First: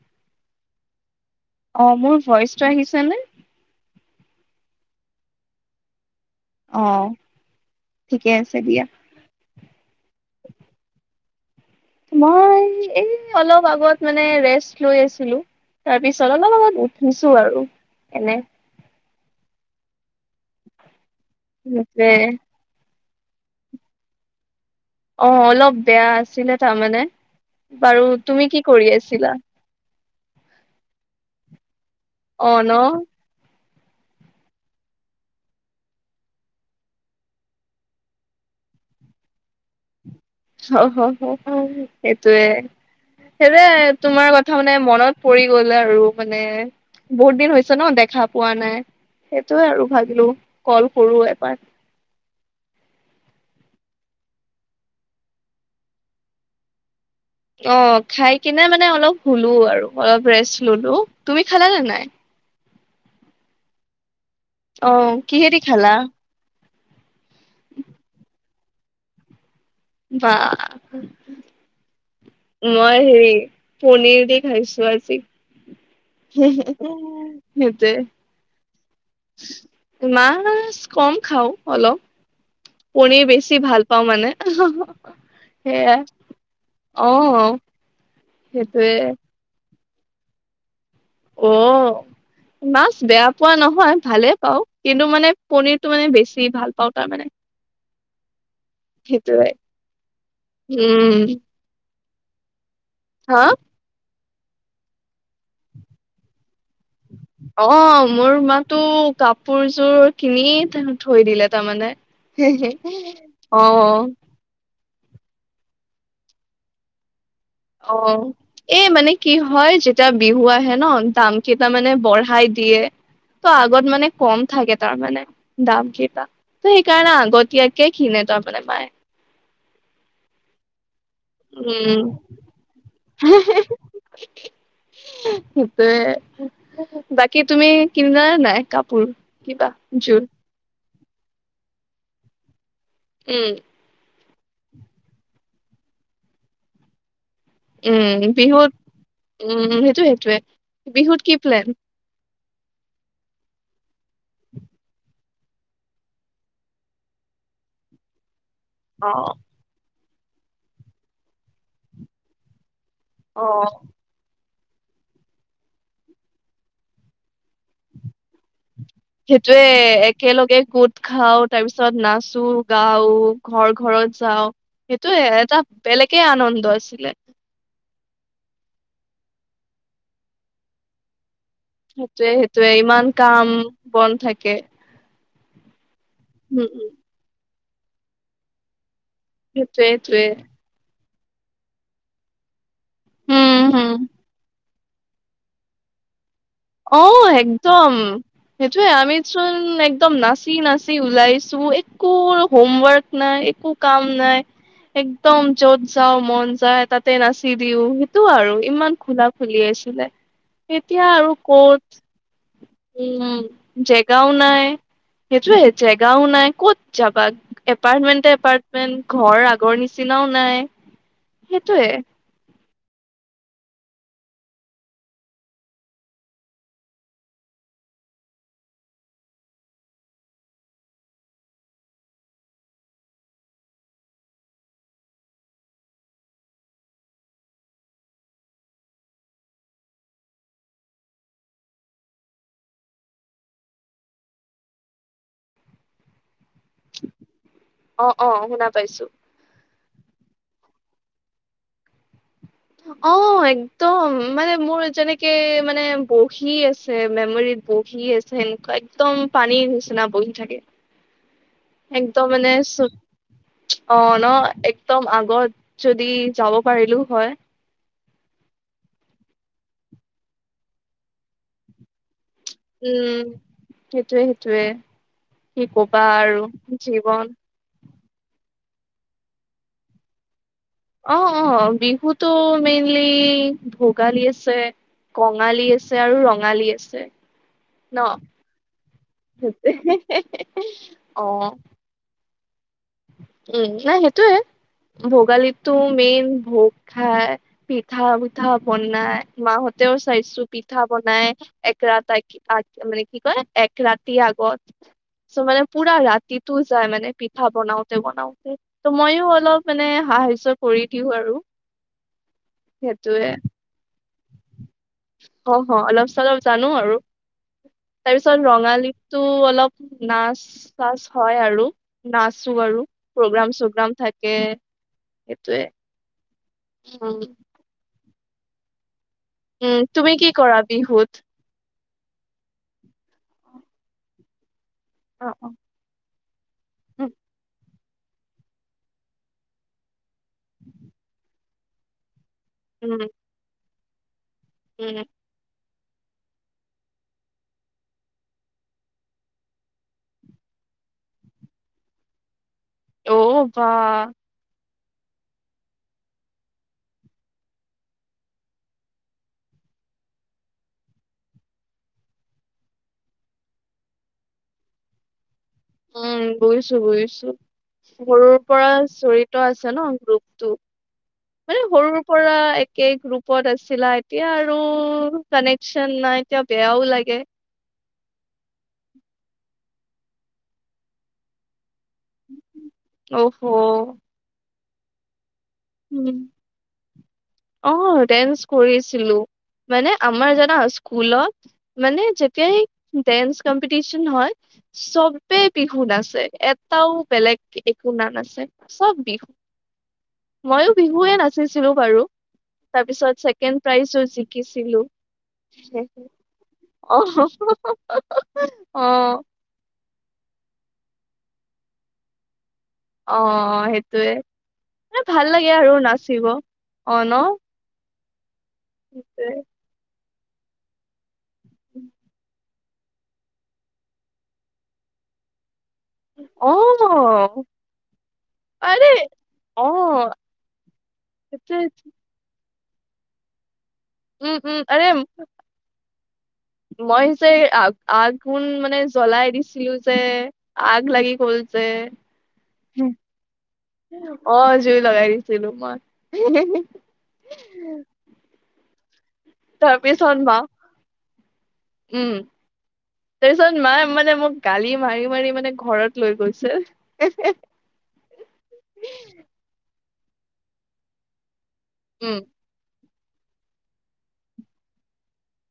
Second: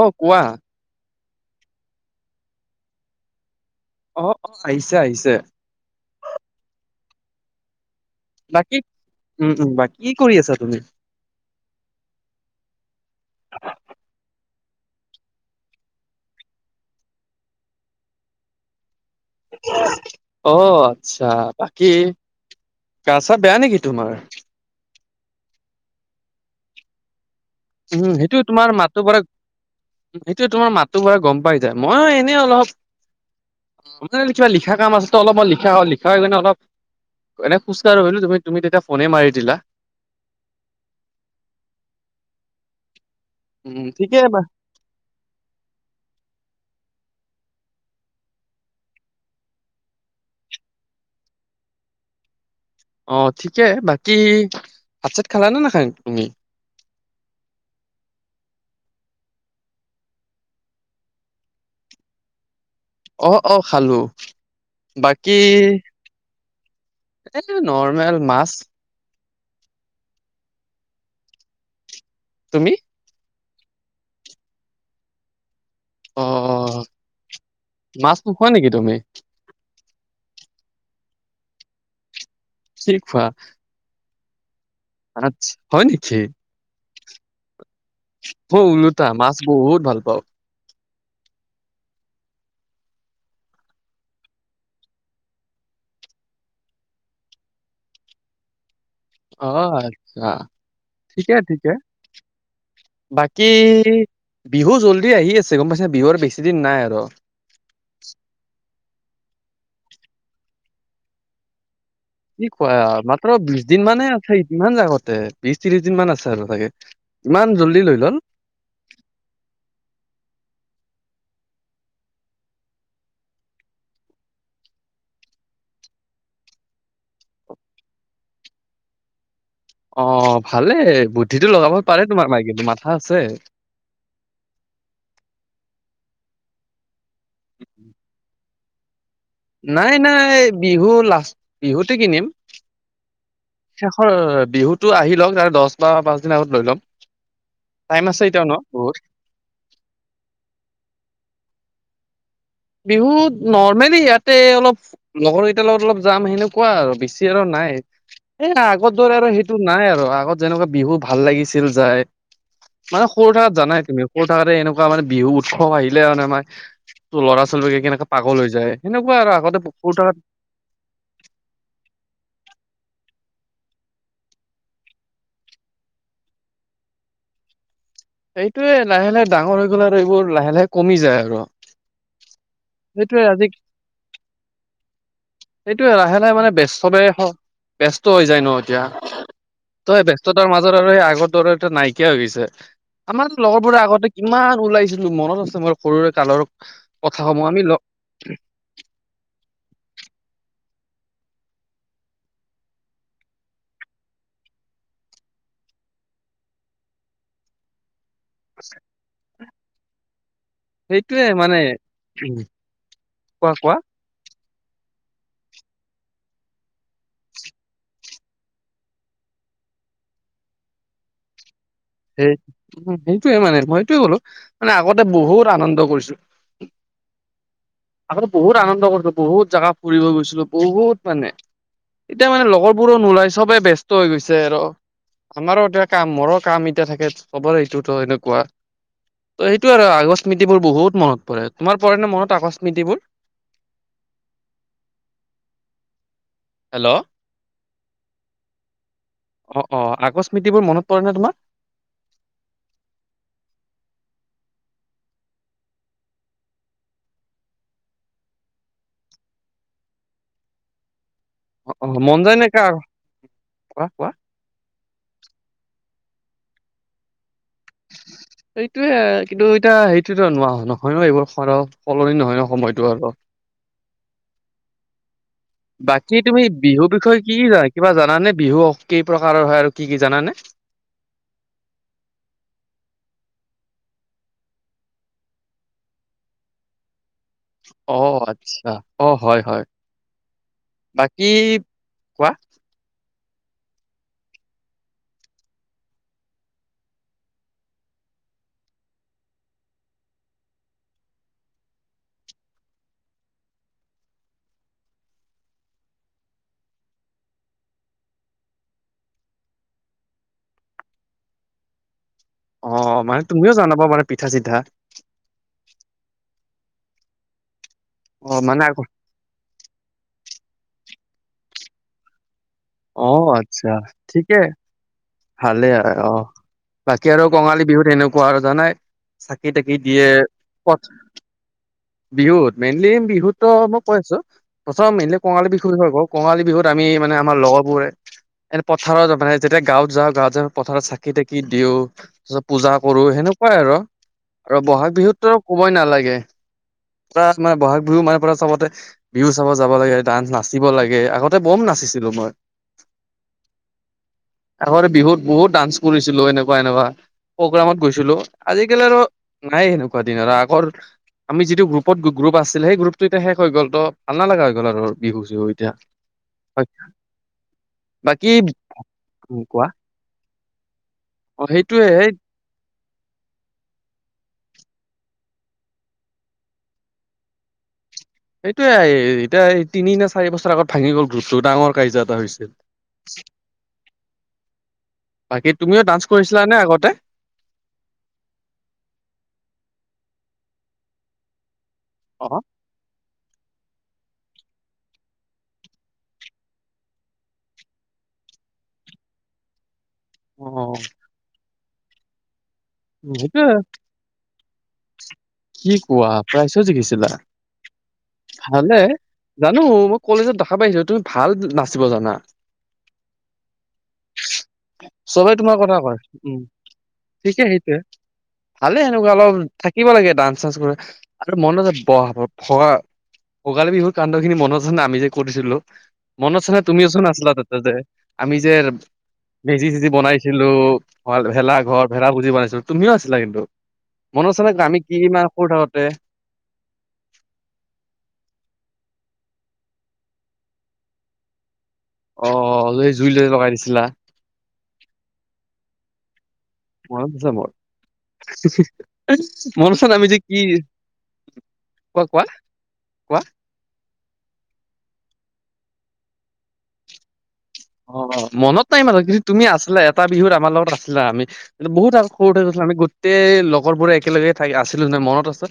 অ কোৱা। অ মোৰ ভইচটো আহিছেনে? অ অ আহিছে আহিছে। অঁ। বাকী উম উম, বা কি কৰি আছা তুমি? মই এই অলপ আগত মানে ৰেষ্ট লৈ আছিলো। তাৰপিছত অলপ আগত উঠিছো আৰু এনে। অ আচ্ছা! বাকী যে গা চা বেয়া নেকি তোমাৰ? অ অলপ বেয়া আছিলে তাৰমানে, বাৰু উম সেইটো তুমি কি তোমাৰ কৰি মাতো পৰা আছিলা? সেইটোৱে তোমাৰ মাতটো পৰা গম পাই যায়। মই এনেই অ ন অলপ মান কিবা লিখা কাম আছে ত অলপমান লিখা হয় লিখা হয়নে অলপ এনে খোজ কাঢ়ো ভবিলো তুমি তুমি তেতিয়া ফনে মাৰি দিলা। [unintelligible] সেইটোৱে সেইটোৱে উম ঠিকে তোমাৰ বা কথা মানে মনত পৰি গ'ল আৰু মানে বহুত দিন হৈছে ন দেখা পোৱা নাই। সেইটোৱে আৰু ভাবিলো কল কৰো এবাৰ। অঁ ঠিকে বাকী ভাত চাত খালা নে নাখায় তুমি? অঁ খায় কিনে মানে অলপ শুলো আৰু অলপ ৰেষ্ট ললো। তুমি খালা নে নাই? অহ অ খালো। অঁ কিহেদি খালা? এইটো নৰ্মেল মাছ। বা তুমি মই হেৰি, পনীৰ দি খাইছো আজি। অ সেইটোৱে। মাছ নোখোৱা নেকি তুমি? মাছ ক'ম খাও অলপ। কি পনীৰ বেছি ভাল পাও মানে। আটচা হয় সেয়া নেকি? অ মই সেইটোৱে উলোটা মাছ বহুত ভাল পাওঁ। অ'। মাছ বেয়া পোৱা নহয় ভালে পাওঁ। কিন্তু মানে পনীৰটো মানে বেছি ভাল পাওঁ তাৰমানে। সেইটোৱে অ', আচ্ছা, উম ঠিকে ঠিকে। হা বাকী বিহু জল্দি আহি আছে গ'ম পাইছা নে? বিহু আৰু বেছি দিন নাই আৰু। অ', মোৰ মাতো কাপোৰযোৰ কিনি থৈ দিলে তাৰমানে। কি কোৱা মাত্ৰ অ বিশ দিন মানে আছে, ইমান আগতে বিশ ত্ৰিশ দিন মান আছে আৰু চাগে। ইমান জল্দি। লৈ ল'ল অ'। এ মানে কি হয়, যেতিয়া বিহু আহে ন' দাম কেইটা মানে বঢ়াই দিয়ে। ত' আগত মানে ক'ম থাকে তাৰ মানে। দাম কেইটা ত' সেইকাৰণে আগতিয়াকে কিনে তাৰমানে মায়ে। অ', ভালে বুদ্ধিটো লগাব উম পাৰে তোমাৰ মায়ে কিন্তু, মাথা আছে। [inaudible] সেইটোৱে, বাকী তুমি কিনালা নে নাই কাপোৰ? কিবা নাই জোৰ নাই বিহু লাষ্ট বিহুতে কিনিম। উম। শেষৰ বিহুতো আহি লওক তাৰে দহ বা পাঁচ দিন আগত লৈ ল'ম। উম টাইম আছে এতিয়াও ন' বিহুত বহুত? উম, সেইটোয় সেইটয়ে, বিহুত কি প্লেন? বিহুতে নৰ্মেলি ইয়াতে অলপ লগৰ কেইটাৰ লগত অলপ যাম সেনেকুৱা আৰু বেছি আৰু নাই এ আগৰ অ দৰে আৰু সেইটো নাই আৰু আগত যেনেকুৱা বিহুত ভাল লাগিছিল যায়। মানে সৰু থাকাত অ জানাই তুমি সৰু থাকাতে এনেকুৱা মানে বিহু উৎসৱ আহিলে মানে আমাৰ ল'ৰা-ছোৱালী বিলাকে কেনেক পাগল হৈ যায়। সেনেকুৱা আৰু আগতে সেইটোয়ে সৰু থাকাত একেলগে গোট খাও তাৰ পিছত নাচো, গাও ঘৰ ঘৰত যাও। সেইটোৱে এটা বেলেগে আনন্দ আছিলে। সেইটোয়ে লাহে লাহে ডাঙৰ হৈ গ'ল আৰু এইবোৰ লাহে লাহে কমি যায় আৰু। সেইটোয়ে সেইটোয়ে ইমান সেইটোয়ে আজি কাম বন থাকে। সেইটোয়ে লাহে লাহে মানে উম উম চবে ব্যস্ত হৈ যায় ন' এতিয়া। সেইটোয়ে ত' সেই সেইটোয়ে ব্যস্ততাৰ মাজত আৰু সেই আগৰ দৰে [unintelligible] নাইকিয়া হৈ গৈছে। আমাৰ উম লগৰবোৰে হম আগতে কিমান ওলাইছিলো মনত আছে মোৰ সৰুৰে কালৰ। অ', কথাসমূহ আমি লগ একদম। সেইটোয়ে আমিচোন একদম নাচি নাচি ওলাইছো একো হোমৱৰ্ক নাই একো কাম নাই একদম য'ত যাওঁ মন যায় তাতে নাচি দিও। সেইটো আৰু ইমান খোলা খুলি আছিলে। এতিয়া সেইটোয়ে আৰু মানে ক'ত উম, কোৱা কোৱা জেগাওঁ নাই, সেইটোৱে সেইটোৱে, জেগাওঁ কত যাব এপাৰ্টমেন্টে এপাৰ্টমেন্ট, ঘৰ আগৰ নিচিনাওঁ নাই, সেইটোৱে। সেই, উ সেইটোয়ে মানে মই সটোয়ে ক'লো মানে আগত বহুত আনন্দ কৰিছো। আগতে বহুত আনন্দ কৰিছিলো, বহুত জেগা ফুৰিব গৈছিলো, বহুত মানে। এতিয়া মানে লগৰবোৰো নোলাই চবে ব ব্যস্ত হৈ গৈছে আৰু। আমাৰো এতিয়া কাম, মোৰো কাম এতিয়া থাকে, চবৰে এইটোতো সেনেকুৱা। ত' সেইটো আৰু, আগৰ স্মৃতিবোৰ বহুত মনত পৰে, তোমাৰ পৰে নে মনত আগস্মৃতিবোৰ? হেল্ল '। অ', অ', শুনা পাইছোঁ। অ', অ', আগস্মৃতিবোৰ মনত পৰে নে তোমাৰ? অ', একদম, মানে মোৰ যেনেকে মানে বহি আছে, মেমৰিত বহি আছে সেনেকুৱা, একদম পানীৰ নিচিনাই বহি থাকে। অ অ মন একদম যায় নে মানে, কা চ' কোৱা কোৱা অ' ন। একদম আগত, যদি যাব পাৰিলো হয়। এইটোয়ে, কিন্তু এতিয়া সেইটোতো [unintelligible] নহয় ন, সলনি নহয়। সময়টো আৰু। উম, সেইটোৱে সেইটোৱে। বাকী, তুমি বিহু বিষয়ে কি কিবা জানা নে, বিহু কেই প্ৰকাৰৰ হয়, আৰু কি কি জানানে? অ', অ', বিহুতো মেইনলি ভোগালী আছে কঙালী আছে আৰু, ৰঙালী আছে। অ ন' আচ্ছা অ হয় হয় [unintelligible] বাকী অ'। কোৱা। উম, নাই সেইটোৱে, ভোগালীতটো মেইন ভোগ খাই পিঠা, পিঠা বনাই, মাহঁতেও চাইছো, পিঠা বনাই এক ৰাত আগ আগ, মানে কি কয় এক ৰাতি আগত চ' মানে পুৰা ৰাতিতো যায় মানে পিঠা বনাওঁ বনাওঁতে বনাঁওতে, ত' মইও অলপ মানে সাহায্য কৰি দিওঁ আৰু অ', মানে সেইটোয়ে তুমিও জনা বনাব মানে পিঠা চিঠা। অ', হয়, অলপ চলপ জানো আৰু, অ তাৰপিছত মানে আকৌ ৰঙালী টো, অলপ নাচ চাচ হয় আৰু, নাচো আৰু অ প্ৰ'গ্ৰাম আচ্ছা চোগ্ৰাম ঠিকে থাকে। সেইটোৱে ভালে অ', বাকী আৰু উম কঙালী বিহুত কেনেকুৱা আৰু জানাই। চাকি তাকি উম দিয়ে, তুমি কি কৰা পথ বিহুত বিহুত মেইনলি বিহুত ত', মই কৈ আছো প্ৰথম মেইনলি অ কঙালী অ বিহু কঙালী বিহুত আমি উম মানে আমাৰ লগৰবোৰে, এনে পথাৰত মানে যেতিয়া গাঁৱত যাওঁ, গাঁৱত যাই পথাৰত চাকি তাকি দিওঁ, তাৰপিছত পূজা কৰো উম সেনেকুৱাই আৰু আৰু বহাগ উম। বিহুততো ক'বই নালাগে, [unintelligible] মানে বহাগ বিহু মানে চবতে বিহু চাব যাব লাগে, তাত নাচিব লাগে, আগতে বম নাচিছিলো মই। অ', বা। আগতে বিহুত বহুত ডান্স কৰিছিলো এনেকুৱা, এনেকুৱা। প্ৰগ্ৰামত গৈছিলোঁ, আজিকালি আৰু নাই সেনেকুৱা দিয়া, আৰু আগৰ আমি যিটো গ্ৰুপত গ্ৰুপ আছিলে, সেই গ্ৰুপটো এতি শেষ হৈ গ'ল ত' ভাল লগা হৈ গ'ল আৰু বিহু চিহু। এতিয়া উম হয় বুজিছো বুজিছো, বাকী সৰুৰ পৰা জৰিত ত' কোৱা আছে ন গ্ৰুপটো, অ মানে সৰুৰ সেইটোয়ে পৰা সেই পুৰা একে গ্ৰুপত আছিলা, এতিয়া আৰু কানেকচন নাই, এতিয়া বেয়াও লাগে। এইটোয়ে এতিয়া এই তিনি নে চাৰি বছৰ আগত ভাঙি গ'ল ধ্ৰুটো ডাঙৰ কাজিয়া এটা হৈছিল। অহ হো। বাকী তুমিও ডান্স উম কৰিছিলা নে আগতে? অ ডেন্স কৰিছিলো, আমাৰ জানা স্কুলত মানে অ', যেতিয়াই ডেন্স কম্পিটিশন হয় চবে বিহু নাচে এটাও বেলেগ একো ন নাচে চব বিহু মইো অ', বিহুৱে নাচিছিলো বাৰু তাৰপিছত সেইটোয়ে ছেকেণ্ড প্ৰাইজো জিকিছিলো। কি কোৱা প্ৰাইজো জিকিছিলা ভালে। [unintelligible] অ আহ জানো মই কলেজত দেখা পাইছো তুমি ভাল নাচিব জানা। অ সেইটয়ে, মানে ভাল চবে লাগে তোমাৰ আৰু কথা কয়। নাচিব উম, অ ন। ঠিকে সেইটোয়ে, ভালে সেনেকুৱা অলপ সেইটোৱে থাকিব লাগে ডান্স-চান্স কৰি আৰু [unintelligible] ভোৱা ভোগালী বিহুৰ কাণ্ড খিনি মনত আছে নে আমি যে কৰিছিলোঁ। মনত আছে অ নে তুমিওচোন আছিলা তাতে যে আমি যে আৰে অ মেজি-চেজি বনাইছিলো ভ ভেলা সেইটোৱে ঘৰ, ভেলা পুজি বনাইছিলোঁ। তুমিও আছিলা কিন্তু, মনত উম আছেনে উম আমি আৰে কিনা মান সৰু থাকোঁতে মই যে আ-আগুণ মানে জ্বলাই দিছিলো যে। আগ লাগি গ'ল যে। অ লৈ জুই ল লগাই দিছিলা। অ জুই লগাই দিছিলো মই। মনত আছে মোৰ। [unintelligible] মনত আছে নাই আমি তাৰপিছত যে মা কি, কোৱা কোৱা কোৱা। পাছত মায়ে মানে মোক গালি মাৰি মাৰি মানে ঘৰত লৈ গৈছিল। অ মনত নাই ইমানো কিন্তু তুমি আছিলা এটা বিহুত আমাৰ লগত আছিলা আমি কিন্তু বহুত আৰু উম সৰুতে আমি গোটেই লগৰ বোৰে একেলগে থাক আছিলো নে মনত আছে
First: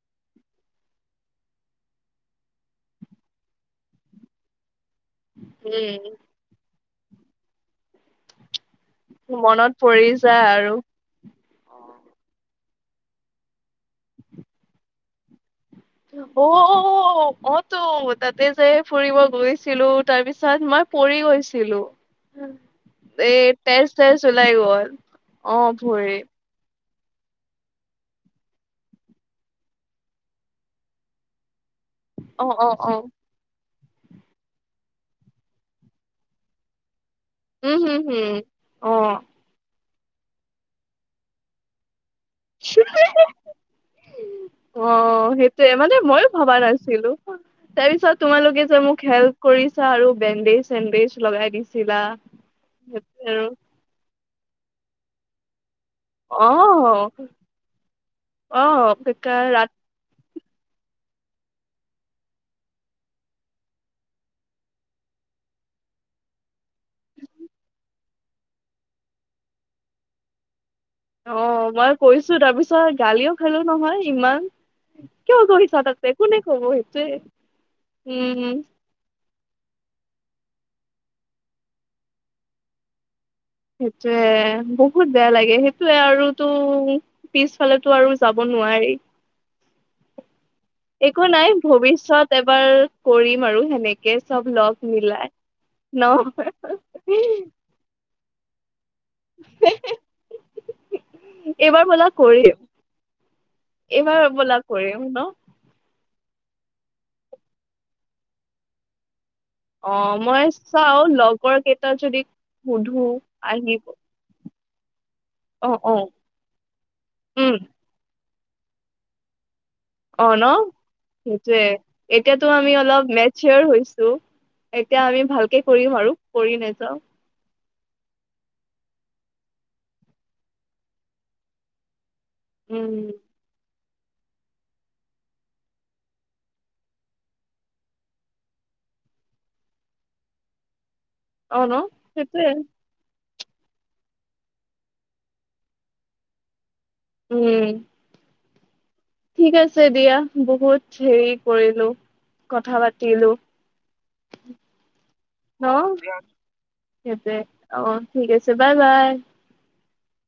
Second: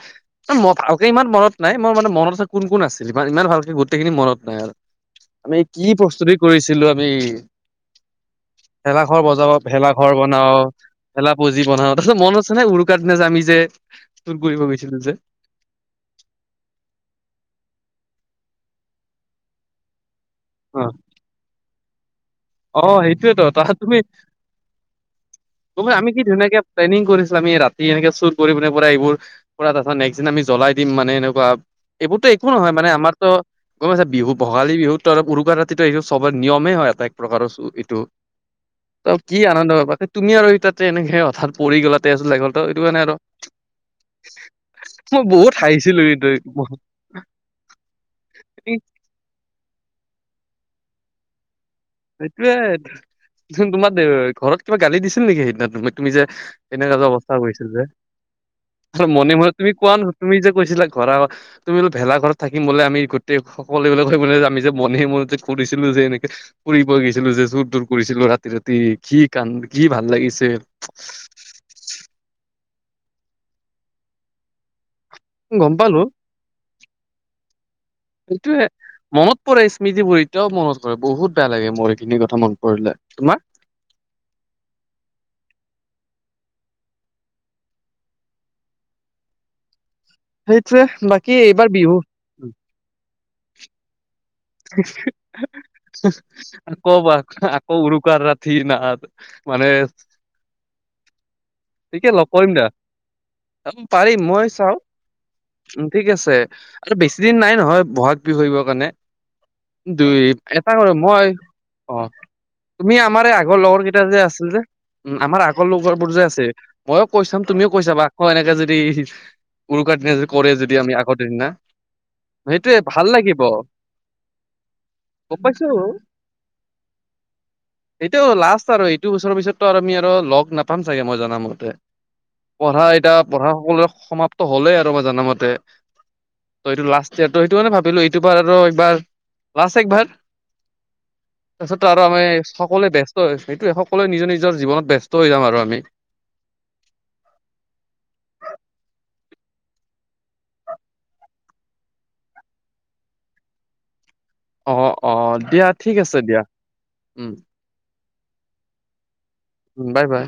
মই ভালকে ইমান মনত নাই মোৰ মানে মনত আছে কোন কোন আছিল। ইমান ইমান ভালকে গোটেইখিনি মনত নাই আৰু। আমি কি উম প্ৰস্তুতি আমি ভেলাঘৰ বজাও মনত পৰি ভেলাঘৰ যায় বনাও আৰু ভেলা পুজি বনাও, তাৰপিছত মনত আছে নে উৰুকাৰ দিনা যে আমি যে চুৰ কৰিব গৈছিলো যে। অ-অ-অহ-অহতো তাতে যে ফুৰিব গৈছিলো, তাৰ পিছত অ মই পৰি গৈছিলো। অ', সেইটোয়েতো এই তাত তুমি তেজ-চেজ ওলাই গ'ল, অহ তুমি আমি কি ভৰি। ধুনীয়াকে প্লেনিং কৰিছিলো আমি ৰাতি এনেকে চুৰ কৰি পিনে পুৰা এইবোৰ পৰা তাৰপিছত নেক্সট দিনা আমি জলাই দিম মানে এনেকুৱা, এইবোৰতো অ একো অ নহয় মানে অ আমাৰতো গম পাইছা বিহু ভোগালী বিহুতো আৰু উৰুকা ৰাতিটো এইটো চবৰে নিয়মে হয় এটা প্ৰকাৰৰ চোৰ উম হম এইটো, হম অ তো কি আনন্দ তাতে তুমি আৰু তাতে এনেকে হঠাৎ পৰি গ'লা তেজ ওলাই গ'ল ত এইটো কাৰণে আৰ মই অ', বহুত সেইটোয়ে মানে হাঁহিছিলোঁ ময়ো ভবা এইটোত নাছিলো। তাৰপিছত তোমালোকে যে মোক হেল্প কৰিছা আৰু বেণ্ডেজ-চেণ্ডেজ লগাই দিছা সেইটোয়েই, তোমাৰ ঘৰত কিবা গালি দিছিল নেকি সেইদিনা তুমাক? তুমি যে এনেকুৱা যে অ', অৱস্থা হৈছিল যে, অ', কেকা মনে মনে ৰাত তুমি কোৱা নহয় তুমি যে কৈছিলা ঘৰ তুমি বোলে ভেলা ঘৰত থাকিম বোলে আমি গোটেই সকলোবিলাক যে আমি যে মনে মনে যে ফুৰিছিলো যে এনেকে ফুৰিব গৈছিলো যে চোৰ-থুৰ কৰিছিলো ৰাতি ৰাতি কি কান কি ভাল লাগিছিল। অহ মই কৈছো তাৰপিছত গালিও খালো নহয় ইমান কিয় গম গৈছা পালো তাতে কোনে কব সেইটোৱে এইটোৱে। মনত পৰে স্মৃতিবোৰ এতিয়াও মনত পৰে বহুত বেয়া লাগে মোৰ এইখিনি কথা মনত পৰিলে, তোমাৰ? সেইটোয়ে, বহুত বেয়া লাগে আৰুতো পিছফালেটো আৰু যাব নোৱাৰি। সেইটোৱে একো বাকী নাই এইবাৰ বিহু ভৱিষ্যত এবাৰ কৰিম আৰু সেনেক কে চব লগ মিলায়, ন? অহ উৰুকাৰ ৰাতি না মানে এইবাৰ ব'লা ঠিকে লগ কৰিম দিয়া, এইবাৰ পাৰিম মই ব'লা চাও কৰিম ন? উম ঠিক আছে আৰু বেছি দিন নাই নহয় বহাগ বিহু আহিবৰ কাৰণে। অ' দুই মই এটা চাও কৰিম মই, লগৰ কেইটা অহ যদি তুমি সুধো আমাৰ এই আগৰ আহিব, লগৰ কেইটা যে আছিল যে উম আমাৰ আগৰ অ' অ' লগৰবোৰ যে আছে ময়ো কৈ চাম উম, তুমিও কৈছাবা আকৌ এনেকে যদি উৰুকাৰ দিনা যদি অ' ন? কৰে যদি আমি আগৰ দিনা, সেইটোয়ে, এতিয়াতো আমি সেইটোয়ে অলপ ভাল লাগিব। মেচিয়ৰ হৈছো, এতিয়া আমি ভালকে পাইছো কৰিম আৰু পৰি নাযাওঁ। এইটোও লাষ্ট আৰু এইটো বছৰৰ পিছতটো আৰু আমি আৰু লগ নাপাম চাগে মই জানামতে। পঢ়া উম, এতিয়া পঢ়া সকলোৰে সমাপ্ত হ'লেই আৰু মই জানা মতে। তো এইটো লাষ্ট ইয়াৰ ল, ত সেইটো কাৰনে ভাবিলো এইটো বাৰ আৰু একবাৰ লাষ্ট একবাৰ অ' ন? তাৰপিছতটো আৰু আমি সেইটোয়ে, সকলোৱে ব্যস্ত টো সেইটোৱে সকলোৱে নিজৰ নিজৰ জীৱনত ব্যস্ত হৈ যাম আৰু আমি। উম ঠিক আছে দিয়া বহুত হেৰি কৰিলো, কথা পাতিলো। অহ অহ দিয়া ন? ঠিক আছে দিয়া উম। অহ ঠিক আছে বাই বাই। উম বাই বাই।